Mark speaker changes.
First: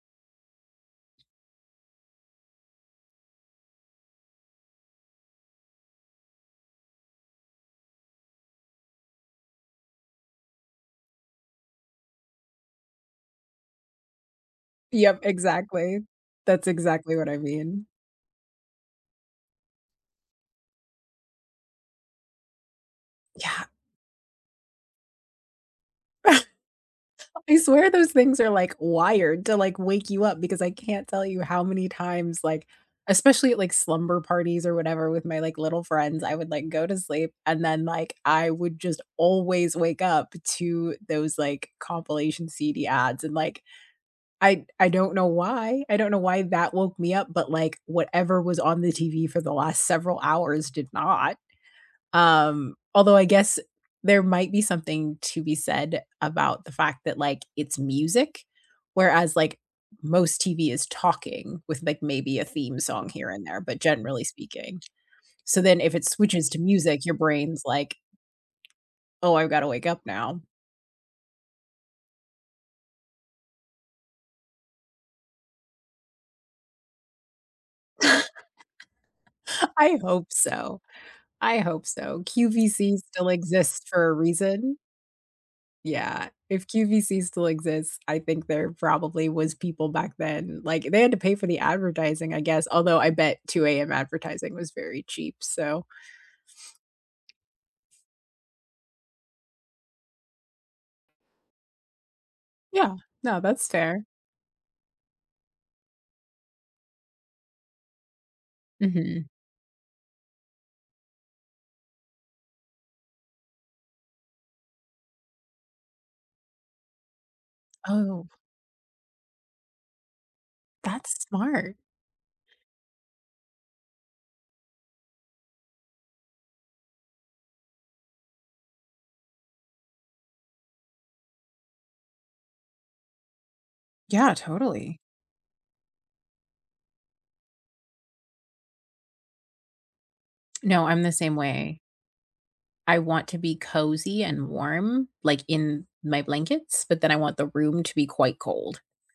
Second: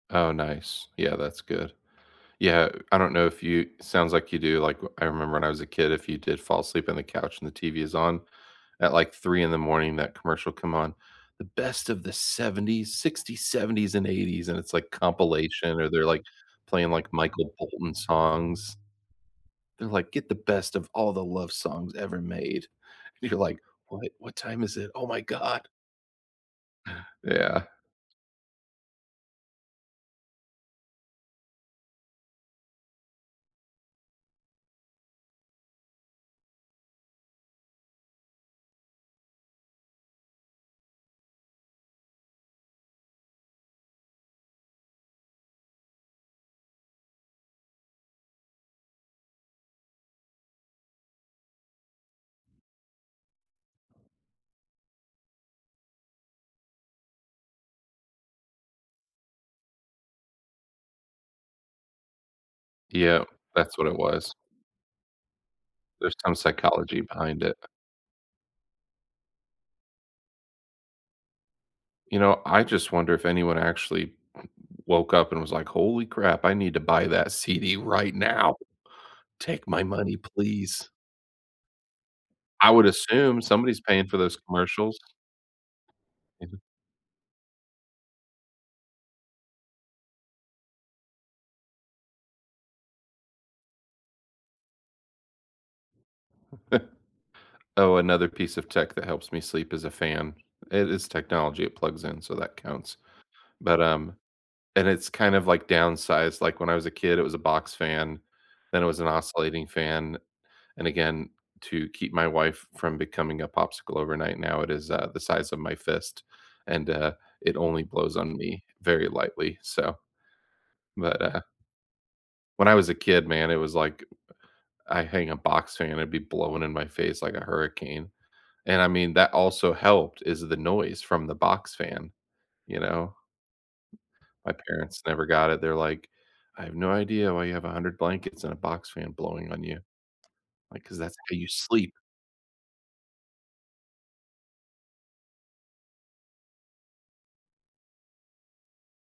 Speaker 1: Oh, nice. Yeah, that's good. Yeah, I don't know, if you it sounds like you do, like, I remember when I was a kid, if you did fall asleep on the couch and the TV is on, at, like, 3:00 in the morning, that commercial come on, "The best of the ‘70s, ‘60s, ‘70s, and ‘80s," and it's, like,
Speaker 2: Yup,
Speaker 1: compilation or
Speaker 2: exactly
Speaker 1: they're, like,
Speaker 2: that's
Speaker 1: playing, like,
Speaker 2: exactly what I
Speaker 1: Michael
Speaker 2: mean.
Speaker 1: Bolton songs. They're, like, "Get the best of all the love songs ever made," and you're, like,
Speaker 2: Yeah.
Speaker 1: "What what time is it? Oh my god."
Speaker 2: I
Speaker 1: Yeah.
Speaker 2: swear those things are, like, wired to, like, wake you up because I can't tell you how many times, like, especially, like, slumber parties or whatever with my, like, little friends, I would, like, go to sleep and then, like, I would just always wake up to those, like, compilation CD ads and, like, I I don't know why I don't know why that woke me up, but, like, whatever was on the TV for the last several hours did not. Um, although I guess there might be something to be said about the fact that, like, it's music, whereas, like, most TV is talking with, like, maybe a theme song
Speaker 1: Yeah,
Speaker 2: here and there,
Speaker 1: that's
Speaker 2: but
Speaker 1: what it
Speaker 2: generally
Speaker 1: was.
Speaker 2: speaking, so then if it
Speaker 1: There's some
Speaker 2: switches to
Speaker 1: psychology
Speaker 2: music, your
Speaker 1: behind it.
Speaker 2: brain's, like, Oh, I've gotta wake up now.
Speaker 1: You know, I just wonder if anyone actually woke up and was, like, "Holy crap, I need to buy that CD right now. Take my
Speaker 2: I
Speaker 1: money,
Speaker 2: hope so
Speaker 1: please."
Speaker 2: I hope so.
Speaker 1: I would
Speaker 2: QVC still
Speaker 1: assume
Speaker 2: exists
Speaker 1: somebody's paying
Speaker 2: for a
Speaker 1: for those
Speaker 2: reason.
Speaker 1: commercials.
Speaker 2: Yeah,
Speaker 1: Mhm.
Speaker 2: if QVC still exists, I think there probably was people back then, like, they had to pay for the advertising, I guess, although I bet 2:00 AM advertising was very cheap. So
Speaker 1: Oh, another piece of tech that helps me sleep is a fan, it is technology, it plugs in, so that
Speaker 2: yeah,
Speaker 1: counts,
Speaker 2: no, that's
Speaker 1: but,
Speaker 2: fair.
Speaker 1: um, and it's kind of like downsized, like, when I was a kid, it was a box fan, then it was an
Speaker 2: Mhm.
Speaker 1: oscillating fan. And again, to keep my wife from becoming a popsicle overnight, now, it is, uh, the size of my fist, and, uh, it only blows
Speaker 2: Oh.
Speaker 1: on me very lightly. So,
Speaker 2: That's
Speaker 1: but, uh
Speaker 2: smart.
Speaker 1: when I was a kid, man, it was, like, I hang a box fan, it'd be blowing in my face like a hurricane, and, I mean, that also helped, is the noise from the box fan. You know,
Speaker 2: Yeah,
Speaker 1: my
Speaker 2: totally.
Speaker 1: parents never got it, they're, like, "I have no idea why you have 100 blankets and a box fan blowing on you." Like,
Speaker 2: No,
Speaker 1: 'cause
Speaker 2: I'm the
Speaker 1: that's
Speaker 2: same
Speaker 1: how you
Speaker 2: way.
Speaker 1: sleep.
Speaker 2: I want to be cozy and warm, like, in my blankets, but then I want the room to be quite cold.